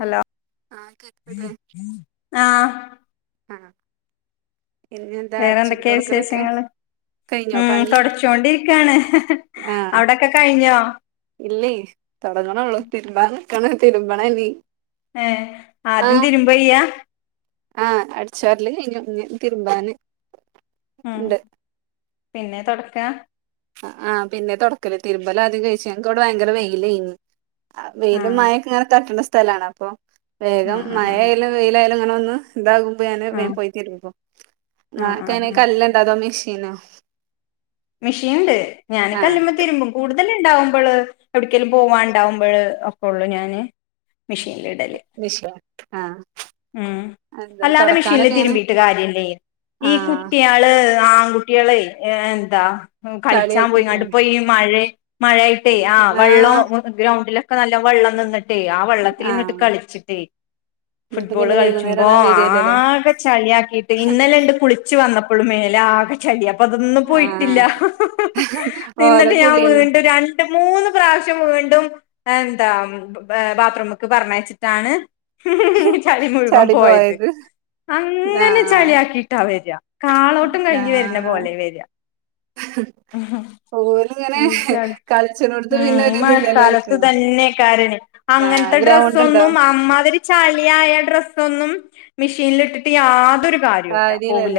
Hello ആഹ് ആ ആ പിന്നെ എന്താ അടിച്ചൂരി വേറെന്തൊക്കെയാ തുടക്കലൊക്കെ വിശേഷങ്ങള് ഉം തുടച്ചൊണ്ടിരിക്കയാണ് അവിടൊക്കെ കഴിഞ്ഞോ ഇല്ല തൊടങ്ങനൊള്ളൂ ത്തിരുമ്പാൻ നിക്കാൻ തിരുമ്പനി ഏ ആദ്യം തിരുമ്പോയ്യാ ആഹ് അടിച്ചു വാരല് കഴിഞ്ഞു. ഇനി തരുമ്പാന് ഉം പിന്നെ തുടക്കാ ആ് പിന്നെ തുടക്കല തിരുമ്പല ആദ്യം കഴിച്ചനക്ക്വിടെ ഭയങ്കര വെയിലു വെയിലും ആഹ് മഴക്ക ഇങ്ങനെ തട്ട്ണ സ്ഥലമാണ് അപ്പൊ വേഗം ആഹ് മഴ ആഹ് ആയാലും വെയിലായാലും അങ്ങനെ ഒന്നന്ന് ഇന്താകുമ്പോ ഞാന് വേഗം പോയി തരുമ്പും ആഹ് ആഹ് എങ്ങനെ ആഹ് കല്ലുണ്ടോ അത മെഷി തിന മെഷീൻണ്ട് ഞാന് കല്ല്മ്മ തിര്മ്പും കൂട് തല്ണ്ടാവ്മ്പള് എവിട്ക്കെലും പോവാണ്ടാവ്മ്പഴ് ഒക്കാെള്ളു ഞാന് മിഷീനിലിടല് വിഷയ ആ ഉം അല്ലാതെ മിഷിൻല് തിര്മ്പീട്ട് കാര്യല്ലേ ഈ ആഹ് കുട്ട്യാള് ആങ്കു ട്ട്യാളെ എന്താ കളിച്ചാൻ ചളിയാക്കിട്ണെ പോയികാണ്ട് ഇപ്പ ഈ മഴ മഴ ആയിട്ടേ ആ ആഹ് വള്ളം ഗ്രൗണ്ടിലൊക്കെ നല്ലോം വള്ളം നിന്ന് ട്ടെ ആ വെള്ളത്ത്ല്ങ്ങട്ട് ആഹ് കളിച്ച്ട്ടേ എന്നിട്ട് ഫുട്ബോള് പിന്നെ കളിച്ചുമ്പോ വൈകുന്നേരാണ് വരല്ലല്ലേ ആകെ ചള്യാക്കിട്ട് ഇന്നലെണ്ട് കുളിച്ച് വന്ന പ്പളും മേലാകെ ചളി അപ്പൊ അതൊന്നും പൊയ് ട്ട്ല്ല ആഹ് പിന്നെപ്പ ഓലെ ഞാ കുളിയന്നെ വീന്റെ രണ്ട് മൂന്ന് പ്രാവശ്യം വീണ്ടും എന്താ ഏ ബാത്രൂമ്ക്ക് പറഞ്ഞയ്ച്ച്ട്ടാണ് ചളി മുഴുവം പോയത് അങ്ങനെ ആഹ് ചള്യാക്കിട്ടാ വര കാളോട്ടും കയ്ഞ്ഞ് വര്ണ പോലെ വര ഉ അഹ ഉം ച കളിച്ചണോടത്ത് ഉം പിന്നെ ഈ ഒരിതില്ലല്ലോ ഓൽക്ക് മഴക്കാലത്ത്തന്നെയ്ക്കാരലെ അങ്ങൻ ആഹ് ഗ്രൗണ്ട് ഉണ്ടോ ഡ്രസ്സാെന്നും അമ്മാതിരി ചളി ആയ ഡ്രസ്സൊന്നും മിഷീൻല്ട്ട്ട്ട് യാ കാര്യല്ലല്ല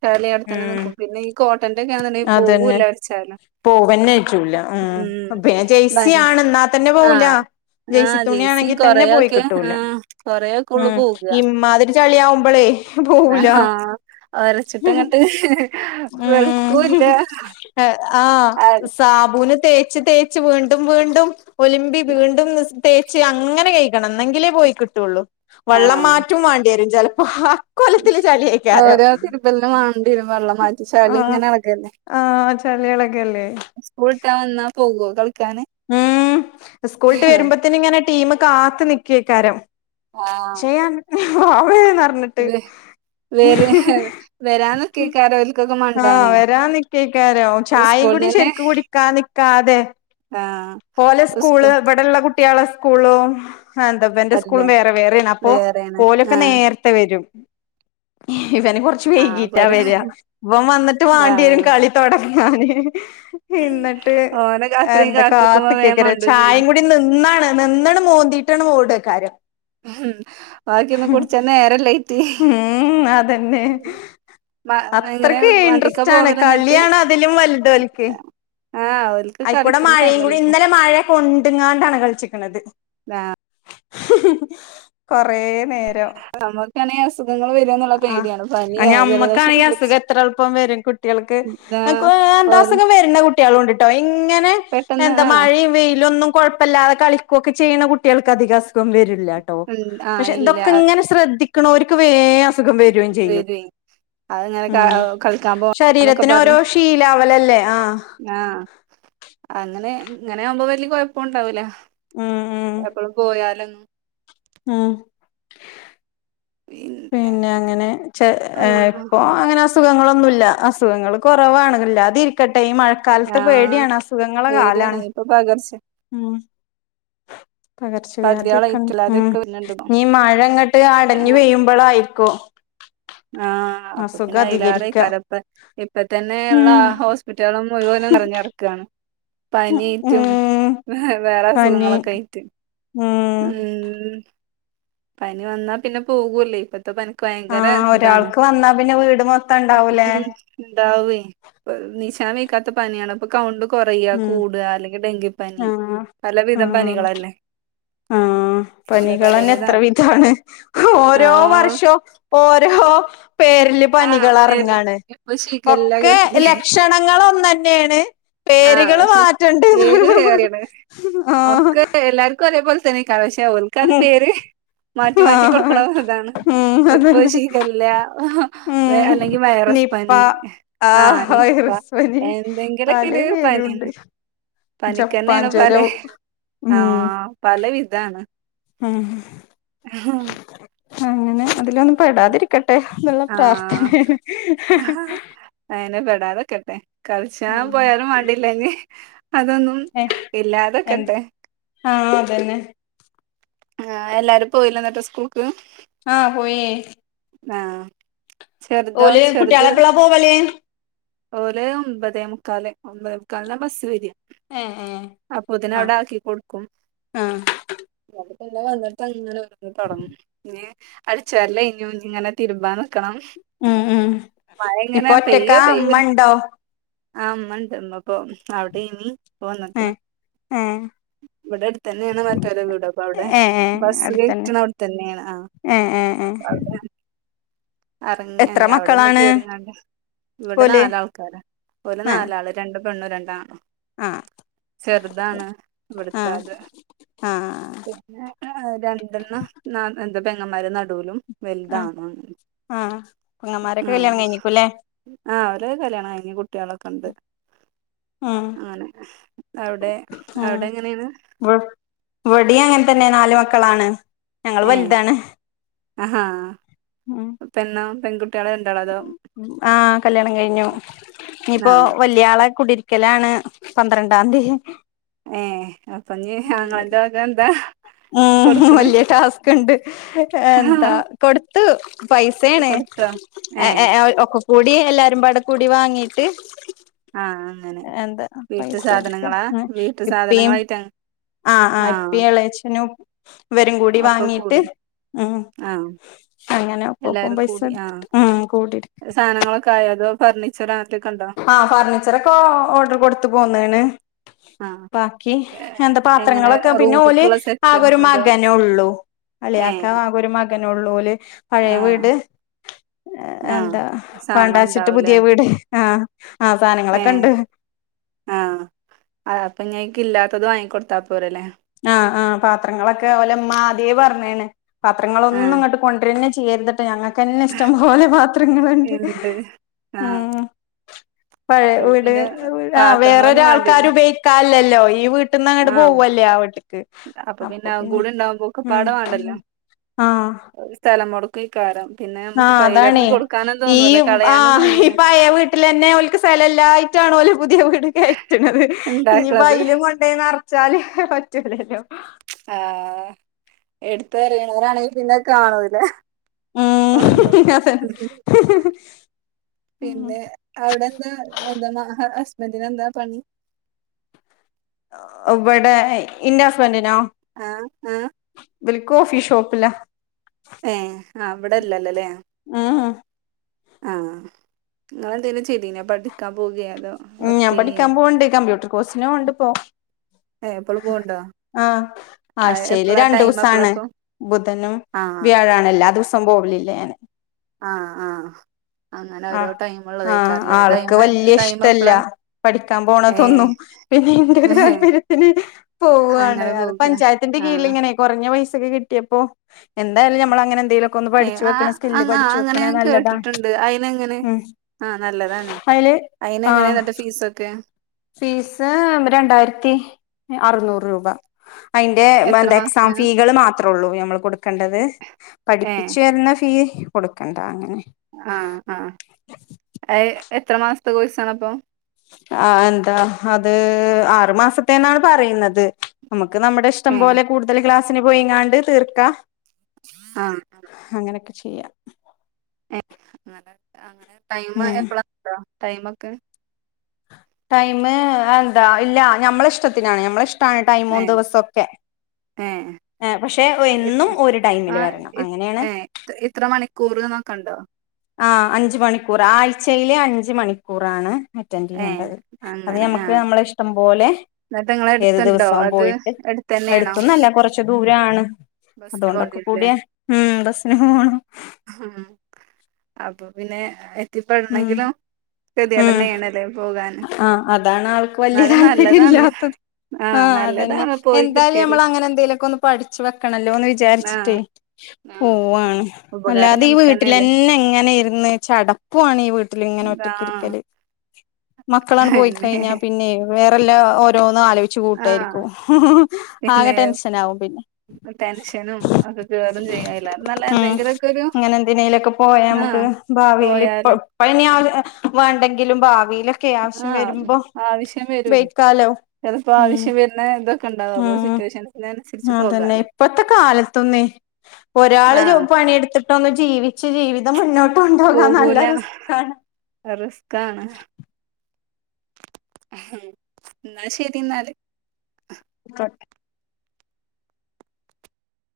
ചളി ഉം അവ്ട്ത്തന്നെന്ക്കും പിന്നെ ഈ കോട്ടന്റെക്കാണ്ന്ന്ണ്ടെ പോവൂല്ല ഒര്ച്ചാലും പോവന്നെജ്ജൂല ഉം പിന്നെ ജെയ്സി ബനി ആണ് ന്നാ തന്നെ പോവുലാ ആഹ് ജെയ്സി ആഹ് തുണി ജേഴ്സിയും ആണെങ്കിതന്നെ പോയി കൊറയൊക്കെ കിട്ടൂല ആഹ് കൊറയൊക്കെ ഉള്ളു ഉം പോക ഇമ്മാതിരി ചളി ആവുമ്പളേ പോവൂല ആഹ് ഹു ഹും ഒരച്ചിട്ടങ്ങട്ട് ഉം എ ആ വെളുക്കൂല്ല സാബൂന് തേച്ച് തേച്ച് വീണ്ടും വീണ്ടും ഒല്മ്പി വീണ്ടും നിസ് തേച്ച് അങ്ങനെ കയ്കണം ന്നെങ്കിലേ പോയി കിട്ടാേള്ളു വള്ളം ആഹ് മാറ്റും മാണ്ട്യേരും ചെൽപ്പ ഹാ ഓരോ തിര്മ്പൽനും വാണ്ട്യരും വള്ളം മാറ്റ ചളിങ്ങനെളകല്ലെ ആ ചളി എളകെല്ലേ പോവ്വ്വാേ ത ഉം സ്കൂൾട്ട് വരുമ്പത്ത്ന്ങ്ങനെ ടീമ് കാത്ത് നിക്കെയ്ക്കാരം ആഹ് ചെയ്യാൻ അവ [unintelligible] പർഞ്ഞ്ട്ട് വെ വെര് വെരാൻ നിക്കേക്കാരം ഓൽക്കൊക്കെ ആ മണ്ടാനേ വരാൻ നിക്കെയ്ക്കാരം ഓല് ചായിം കൂടി സ്കൂൾന്നന്നെ ശരിക്ക് കുടിക്കാ നിക്കാതെ ആഹ് ഓലെ ഓല് സ്കൂള് സ്കൂ ഇബടെള്ള കുട്ട്യാളെ സ്കൂളും ആ എന്ത ബന്റെ അല്ല സ്കൂളും വേറെ വേറേണ് അപ്പൊ വേറേണ് ഓലൊക്കെ ആഹ് നേർത്തെ വെരും ഇവന് കൊർച്ച് ആഹ് വരും വൈകീറ്റാവര വം വന്ന്ട്ട് വാണ്ട്യെരും ആഹ് കളി തൊടങ്ങാന് ഇന്നട്ട് ഓനെ അത്രയും എന്ത കാത്ത്ക്കുമ്പോ വേം കാത്ത്ക്കേയ്ക്കര മണ്ടും ചായിം ചെയ്യും കൂടി നിന്നാണ് നിന്നട് മോന്തിട്ടാണ് ഓടെക്കാരം ഹും ബാക്കിയൊന്നും കുട്ച്ചാൻ നേരല്ലേ ഊം അതെന്നെ മ എങ്ങനെ അത്രക്ക് വണ്ടിക്കാ ഇൻട്രസ്റ്റ് ആണ് പോവല് ന്നട്ട് കളിയാണ് അതിലും വല്തോൽക്ക് ആഹ് ഓൽക്ക് അയ്ക്കൂടെ കളിക്ക്ണ മഴയും ടൈമല്ലേ കൂടി ഇപ്പൊ ഇന്നലെ മഴ കൊണ്ട്ങ്ങാണ്ടാണ് കൾച്ച്ക്ക്ണത് ആ കൊറേ നമ്ക്കാണെ അസ് ആ ഞമ്മക്കാണെ ജലദോഷൊക്കെ അസുഖം പിടിച്ച് എത്ര എൾപ്പം വരും കുട്ടികൾക്ക് എന്താ [unintelligible] ഓ എന്താ അസുഖം വര്ണ കുട്ട്യാളുണ്ട് ട്ടോ ഇങ്ങനെ പെട്ടെന്ന് എന്താ ആ മഴിം വെയ്ലൊന്നും കൊഴപ്പല്ലാതെ കളിക്കൊക്കെ ചെയ്യ്ന്ന കുട്ട്യൾക്ക് അധിക അസ്ഖം വരും ല്ലാട്ടോ ഉം, ആ പക്ഷെ ഇല്ല തൊക്കെങ്ങനെ ശ്രദ്ധിക്ക്ണോര്ക്ക് വേം അസുഖം വരോം ചെയ്യും വരുവേ അതങ്ങനെ ഉം ക- കളിക്കാൻ പോ എന്നൊക്കെ ശരീരത്തിന് ഓരോ പറഞ്ഞ് ശീലാവലല്ലേ ആഹ് ആ അങ്ങനെ ഇങ്ങനെ ആവുമ്പോ വല്ല്യ കൊഴപ്പൂണ്ടാവൂല ഉം ഉം എപ്പളും പോയാലൊന്നും ഉം [unintelligible] പിന്നെ അങ്ങനെ ചെ ആ ഏ ഇപ്പോ അങ്ങനെ അസു അസുഖങ്ങളൊന്നും ഇല്ല അസുഖങ്ങൾ കുറവാണ് ഇല്ലാതിരിക്കെ ട്ടെ ഈ ആ മഴക്കാലത്ത് പേടിയാണ് അസുഖങ്ങളെ പേടിയാണ് കാലാണ് ഇപ്പൊ പകർച്ച ഉം പകർച്ചവ്യാധിയൊക്കെ ഉണ്ട് ഉം പകുതിയാളായിട്ടില്ലാതെയൊക്കെ വരുന്നുണ്ട് ഇപ്പൊ ഇഞ്ഞ് ഈ മഴങ്ങട്ട് അടഞ്ഞ് പെയ്യുമ്പളായിരിക്കും ആഹ് അപ്പൊ പിന്നെ അയിലേറെയ്ക്കാരം ഇപ്പ ഉം ഇപ്പതന്നെള്ള ഹോസ്പിറ്റലള് മുഴുവൻ നിറഞ്ഞടക്കാണ് ഉം പനിയേറ്റും വേറെ പനി അസുഖങ്ങളൊക്കെ ആയിറ്റ് ഉം ഉം പനി വന്നാ പിന്നെ പോകൂല്ലേ ഇപ്പത്തെ പനിക്ക് ആ ഭയങ്കര ഇതാണ് ഒരാൾക്ക് വന്നാ പിന്നെ വീട് മൊത്തം ഉണ്ടാവൂലേ ഉം ഇണ്ടാവുഏ ഇപ്പ നീച്ചാൻവയിക്കാത പനിയാണ് അപ്പൊ കൗണ്ടും കൊറയാ ഉം കൂടാ അല്ലെങ്കിൽ ഡെങ്കിപ്പനി ആഹ് പലവിധം ആഹ് പനികളല്ലേ ആഹ് പല പനികളെന്നെ എത്ര പലവിധാണ് [unintelligible] ഓരോ ആഹ് വർഷവും ഓരോ പേരില് ആഹ് പനികൾ പേരില് എറങ്ങാണ് ഇപ്പൊ ശിഖല്ല ഒക്കെ കേട്ടില്ലേ ലക്ഷണങ്ങൾ ഒന്നെ ന്നെയാണ് ആഹ് പേരുകള് പക്ഷെ മാറ്റണ്ട് പേര് ന്നൊള്ളു വേറേണ് ആഹ് [unintelligible] പക്ഷേ ഓൽകത് ഉം പേര് മാറ്റി മാറ്റി ആഹ് കൊടുക്ക്ണ ഒര്താണ് ഉം ഇപ്പൊ അതന്നെ ശിഖല്ല ഉം അല്ലെങ്കിൽ വയറ സ് നിപ്പ പനി ആഹ് വൈറസ് പനി പല പേരുണ്ട് ജപ്പാൻ പനിക്കെന്നെയാണ് പലെ ജ്വരം ആ ഉം പല വിധാണ് ഉം അങ്ങനെ അതിലൊന്നും പെടാതിരിക്കട്ടെ ന്ള്ള ആഹ് പ്രാർത്ഥനയാണ് ഇണ്ടാകാതക്കട്ടെ കളിച്ചാൻ ഉം പോയാലും മാണ്ടില്ല ഞ്ഞ് അതൊന്നും ഏഹ് എന്ത് ഇല്ലാതെക്കട്ടെ ആഹ് അതന്നെ ആഹ് എല്ലാരും പോയില്ലെ ന്നട്ട് സ്കൂൾക് ആ പോയേ ആഹ് ചെറുതോ ഓല് ചെറുത് കുട്ടികളെപ്പളാ പോവല് ഓല് ഒമ്പതേ മുക്കാല് ഒമ്പതേ മുക്കാലിനാ ബസ്സ് വര്അ ഏഹ് ഏഹ് അപ്പോതിന് ആഹ് അവിടെ ആക്കി കൊടുക്കും ആഹ് പിന്നെ വന്ന്ട്ടങ്ങനെ [unintelligible] തൊടങ്ങും ഞ്ഞ് അടിച്ചു വാരൽചകഴിഞ്ഞു ഈഞ്ഞ്ങ്ങനെ തിടുമ്പാനി ഉം ഉം ഇപ്പൊ ഒറ്റക്കാ ഇമ്മണ്ടോ ആ ഇമ്മണ്ട് ഇമ്മ ഇപ്പൊ അവിടേനി ഇപ്പം വന്ന്ക്ക്ണ് ആഹ് ഇവിടെ അടുതന്നെയാണ് മറ്റോരെ വീട് അപ്പ ഔടെ ഏഹ് ഏഹ് ബസ് അടുത്തന്നെ കയറ്റ്ണ അവിടെ തന്നെയാണ് ആ ഏഹ് ഏഹ് അപ്പ ഏഹ് അവ്ടേണ് എത്ര അറങ്ങഞ്ഞ് അവിടൊന്ന് മക്കളാണ് കേറിങ്ങാണ്ട് ഇവിടെ ഓല് നാലാൾക്കാര ഓല് ആഹ് നാലാള് രണ്ട് പെണ്ണും രണ്ടാണും ആഹ് ചെറുതാണ് ഇവട്ത്തെ ആഹ് അത് ആഹ് പിന്നെ രണ്ടെണ്ണം [unintelligible] രണ്ട് പെങ്ങമാര് നടൂലും വൽത് ആഹ് ആണും ആണ് ആഹ് പൊങ്ങമാരൊക്കെ കല്യാണം കഴിഞ്ഞേക്കും ല്ലേ ആ അവരൊക്കെ കല്ല്യാണം കയിഞ്ഞു കുട്ടികളൊക്കെണ്ട് ഉം അങ്ങനെ അവിടെ അവിടെ എങ്ങനെയാണ് ഇവിടെയും അങ്ങനെ തന്നെ നാല് മക്കളാണ് ഞങ്ങൾ ഏ വലുതാണ് ആഹാ പിന്നെ പെൺകു ആ കല്യാണം കഴിഞ്ഞു ആ ഇനിയിപ്പോ വല്യയാളെ കുടിര് ക്കലാണ് പന്ത്രണ്ടാംതി ഏ അപ്പ ഇഞ്ഞി ആങ്ങളന്റെ വക എന്താ ആ കൊടുക്കണ് വല്ല്യ ടാസ്ക്ക് ഇണ്ട് എന്താ കൊടുത്തു. പൈസയാണ് കൊടുത്തോ എ ഏ എ ഒക്കെ കൂടി എല്ലാരും പാടെകൂടി വാങ്ങീട്ട് ആ അങ്ങനെ എന്താ വീട്ടു പൈസ എടുക്ക സാധനങ്ങളാ ഉം വീട്ടു ഇപ്പീം സാധനങ്ങളായിട്ടാ ആ ആ ഇപ്പീ എളയച്ചനും ഇവരും കൂടി ഒക്കെ വാങ്ങീട്ട് കൂടി ഉം ആ അങ്ങനെ ഒപ്പപ്പം എല്ലാരും പൈസ കൂടി ആ എടുത്തിട്ട് ഉം കൂടിട്ട് സാധനങ്ങളൊക്കെ ആയതോ ഫർണീച്ചറാ ആ ഫർണിച്ചറൊക്കെ ഓർഡർ കൊടുത്ത് പോന്ന്ണ് ആ ബാക്കി ഏ, എന്താ എങ്ങനെ പാത്രങ്ങളൊക്കെ പിന്നെ ഓല് റൂമ്ക്കുള്ള സെറ്റോ ആകെ ഒരു അതോ മകനേ ഒള്ളു അല്ലെ ഏ [unintelligible] ഒരു മകനെ ഒള്ളൊല് പഴയ ആ വീട് ആഹ് എന്താ സാധനങ്ങൾ വേണ്ടാച്ചിട്ട് ഉണ്ടാവൂലേ പുതിയ വീട് ആ ആ ഏഹ് സാധനങ്ങളൊക്കെണ്ട് അതു വാങ്ങി കൊടുത്താ പോരാ ല്ലേ ആ ആ പാത്രങ്ങളൊക്കെ ഓലെമ്മ ആദ്യേ പറഞ്ണ് പാത്രങ്ങളൊന്നും ആഹ് ഇങ്ങോട്ട് കൊണ്ടരന്നെ ചെ [unintelligible] ഞങ്ങൾക്ക് തന്നെ ഇഷ്ടംപോലെ പാത്രങ്ങളുണ്ട് ഇണ്ട് ആഹ് ഉം. പഴയ അപ്പൊ വീട് പിന്നെ ആ വേറൊരു പാത്രങ്ങളൊന്നും ആൾക്കാാര് വേണ്ടിയല്ലേ ഉപയോഗിക്കാല്ല ഈ വീട്ടീന്നങ്ങട്ട് ആഹ് പോവല്ലേ അവിടെ അപ്പൊ പിന്നെ അതും കൂടെ ഇണ്ടാവുമ്പൊക്കെ ഉം പാടെ വേണ്ടല്ലോ ഒരു സ്ഥല [unintelligible] കാരം ആ അതാണേ ഈ ഉം ആ കളയാനും തോന്നൂല ഇപ്പയ വീട്ടില് തന്നെ ഓൽക്ക് സ്ഥലം ഇല്ലായ്ട്ടാണു ഓല് പുതിയ വീട് കേറ്റണത് ഇണ്ടാക്കണത് ഇനിയിപ്പയിലും കൊണ്ട നറച്ചാല് പറ്റൂലല്ലോ ആ എടുത്ത [unintelligible] പിന്നത് കാണൂല്ല ആ അതെ പിന്നെ അവിടെ എന്താ എന്താന്നാ ഹസ് ബൻറിനെന്താ പണി ഇവിടെ ഇന്റസ്ബന്റിനോ ആഹ് ആഹ് [unintelligible] കോഫി ഷോപ്പ് ഏ ആ ഇവിടെല്ലല്ലോല്ലേ ഉം ആ ഇങ്ങളെന്തേലും ചെയ്തീനൊ പഠിക്കാൻ പോകയാ ഉം ഞാൻ പഠിക്കാൻ പോവുണ്ട് കമ്പ്യൂട്ടർ കോഴ്സിനോണ്ട് ഇപ്പോ ഏഹ് എപ്പളും പോവ്ണ്ടോ ആ ആഹ് ആഴ്ചയില് എപ്പളാ രണ്ടു ടൈം ദിവസാണ് എപ്പളാപ്പൊ ബുധനും ആഹ് വ്യാഴാണ് എല്ലാ ദിവസം പോവലില്ല ഞാന് ആ ആ അങ്ങനെ ഓരോ ആഹ് ടൈമുള്ളതെക്കാറില്ലേ ടൈമ് ടൈമ് ഇല്ല. പഠിക്കാൻ പോണതൊന്നും പിന്നെൻറെ ഒരു താല്പര്യത്തിന് പോവാണ് അങ്ങനെ പോക പഞ്ചായത്തിന്റെ ആഹ് കീഴിൽലിങ്ങനെ കുറഞ്ഞ പൈസക്ക് കിട്ടിയപ്പോ എന്തായാലും നമ്മൾ അങ്ങനെ എന്തെലും ഏയ് ആ അ അങ്ങനെ ഞാൻ നല്ലതാണ് കേട്ടിട്ടുണ്ട് അയിന് എങ്ങനെ ഉം ആ നല്ലതാണ് അയില് അയിന് ആഹ് എങ്ങനാന്നിട്ട് ഫീസൊക്കെ? ഫീസ് രണ്ടായിരത്തി അറുനൂറ് രൂപ അയ്ന്റെ മ എത്ര ന്താ എക്സാം മാസത്തിന് ഫീകള് മാത്രേള്ളൂ നമ്മള് കൊടുക്കേണ്ടത് പഠിപ്പിച്ചു വരുന്ന ഫീ കൊടുക്കണ്ടാ അങ്ങനെ ആ ആ അത് എത്ര മാസത്തെ കോഴസാണപ്പൊ? ആ എന്താ അത് ആറു മാസത്തേന്നാണ് പറയുന്നത് നമ്മക് നമക്ക് നമ്മുടെ ഇഷ്ടം ഏഹ് പോലെ കൂടുതൽ ക്ലാസിന് പോയിങ്ങാണ്ട് തീർക്കാം ആ ചെയ്യാം ഏ അങ്ങനെ അങ്ങനെ ടൈം ഉം എപ്പളാ കിട്ടാ ടൈമൊക്കെ ടൈമ് എന്താ ഇല്ല ഞമ്മള ഇഷ്ടത്തിനാണ് ഞമ്മള ഇഷ്ടണ് ഏ ടൈമും ദിവസംക്കെ ഏ ഏ പക്ഷെ എന്നും ഒരു ടൈമില് വരണം അങ്ങനെയാണ് എത്ര മണിക്കൂർ നൊക്കെണ്ടോ ആ അഞ്ചു മണിക്കൂർ ആഴ്ചയില് അഞ്ച് മണിക്കൂറാണ് അറ്റൻഡ് ഏ ചെയ്യേണ്ടത് അത് അങ്ങനെ ആ ഞമ്മക്ക് നമ്മള ഇഷ്ടം പോലെ എന്നിട്ട് നിങ്ങളെ ഏത് എടുത്തുണ്ടോ ദിവസം വൻ അത് പോയിട്ട് എടുത്തന്നെയാണോ അടുത്തന്നല്ല കുറച്ച് ദൂര ാണ് ബസ്സിന് അതുകൊണ്ടൊക്കെ കൂടിയ ഉം ബസിന് പോണം ഉ അപ്പൊ പിന്നെ ഉം എത്തിപ്പെടണെങ്കിലും ഉം കെടേതിടന്നെയണല്ലേ പോകാന് ആ അതാണ് എന്നാലും നല്ലതാണ് ആ ആഹ അതന്നെ നല്ലതാണ് പോയി എന്തായാലും കിട്ടിയാല് നമ്മൾ അങ്ങനെ എന്തെലൊക്കെ ഒന്ന് പഠിച്ചു വെക്കണല്ലോ എന്ന് ആ വിചാരിച്ചിട്ടേ ആ പോവാണ് ഉപകാരം അല്ലാതെ ഈ ഞമ്മക്കന്നെല്ലേ വീട്ടിൽന്നെ എങ്ങനെ ഇരുന്ന് ചടപ്പുാണ് ഈ വീട്ടിൽ ഇങ്ങനെ ആ ഒറ്റക്ക്ഇരിക്കല് മക്കളാണ് പോയി പിന്നെ കഴിഞ്ഞാ പിന്നെ വേറെല്ലാ ഓരോ ആലോചിച്ചു ആ കൂട്ടായിരിക്കും ആകെ പിന്നെ ടെൻഷനാകും പിന്നെ ടെൻഷനും ഒക്കെ കേറും ചെയ്യും അയിലാറെ നല്ല ഉം എന്തെങ്കിലുമൊക്കെ ഒരു ഇങ്ങനെ എന്തിെനതിനേലൊക്കെ പോയ ആ നമുക്ക് ഭാവിയില് പോയാല് ഇപ്പ ഇനി വേണ്ടെങ്കിലും ഭാവി ഇക്കെ ആവശ്യം ആഹ് വരുമ്പോ ആവശ്യം വരുവേ ഉപയോഗിക്കാലോ ചിലപ്പോ ഉം ആവശ്യം വരുന്ന ഇതൊക്കെ ഉണ്ടാാവും അപ്പൊ ഉം സിറ്റുവേഷൻസി ൻ അതന്നെ ഇപ്പത്തെ കാലത്തൊന്നേ ഒരാള് ആഹ് പണിയെടുത്തിട്ടൊന്ന് ജീവിച്ച് ജീവിതം മുന്നോട്ട് കൊണ്ടുപോകാൻ നല്ല പോകൂല റിസ്ക്കാണ്. റിസ്കാണ് എന്നാൽ ശരി എന്നാല് ക്കോട്ടെ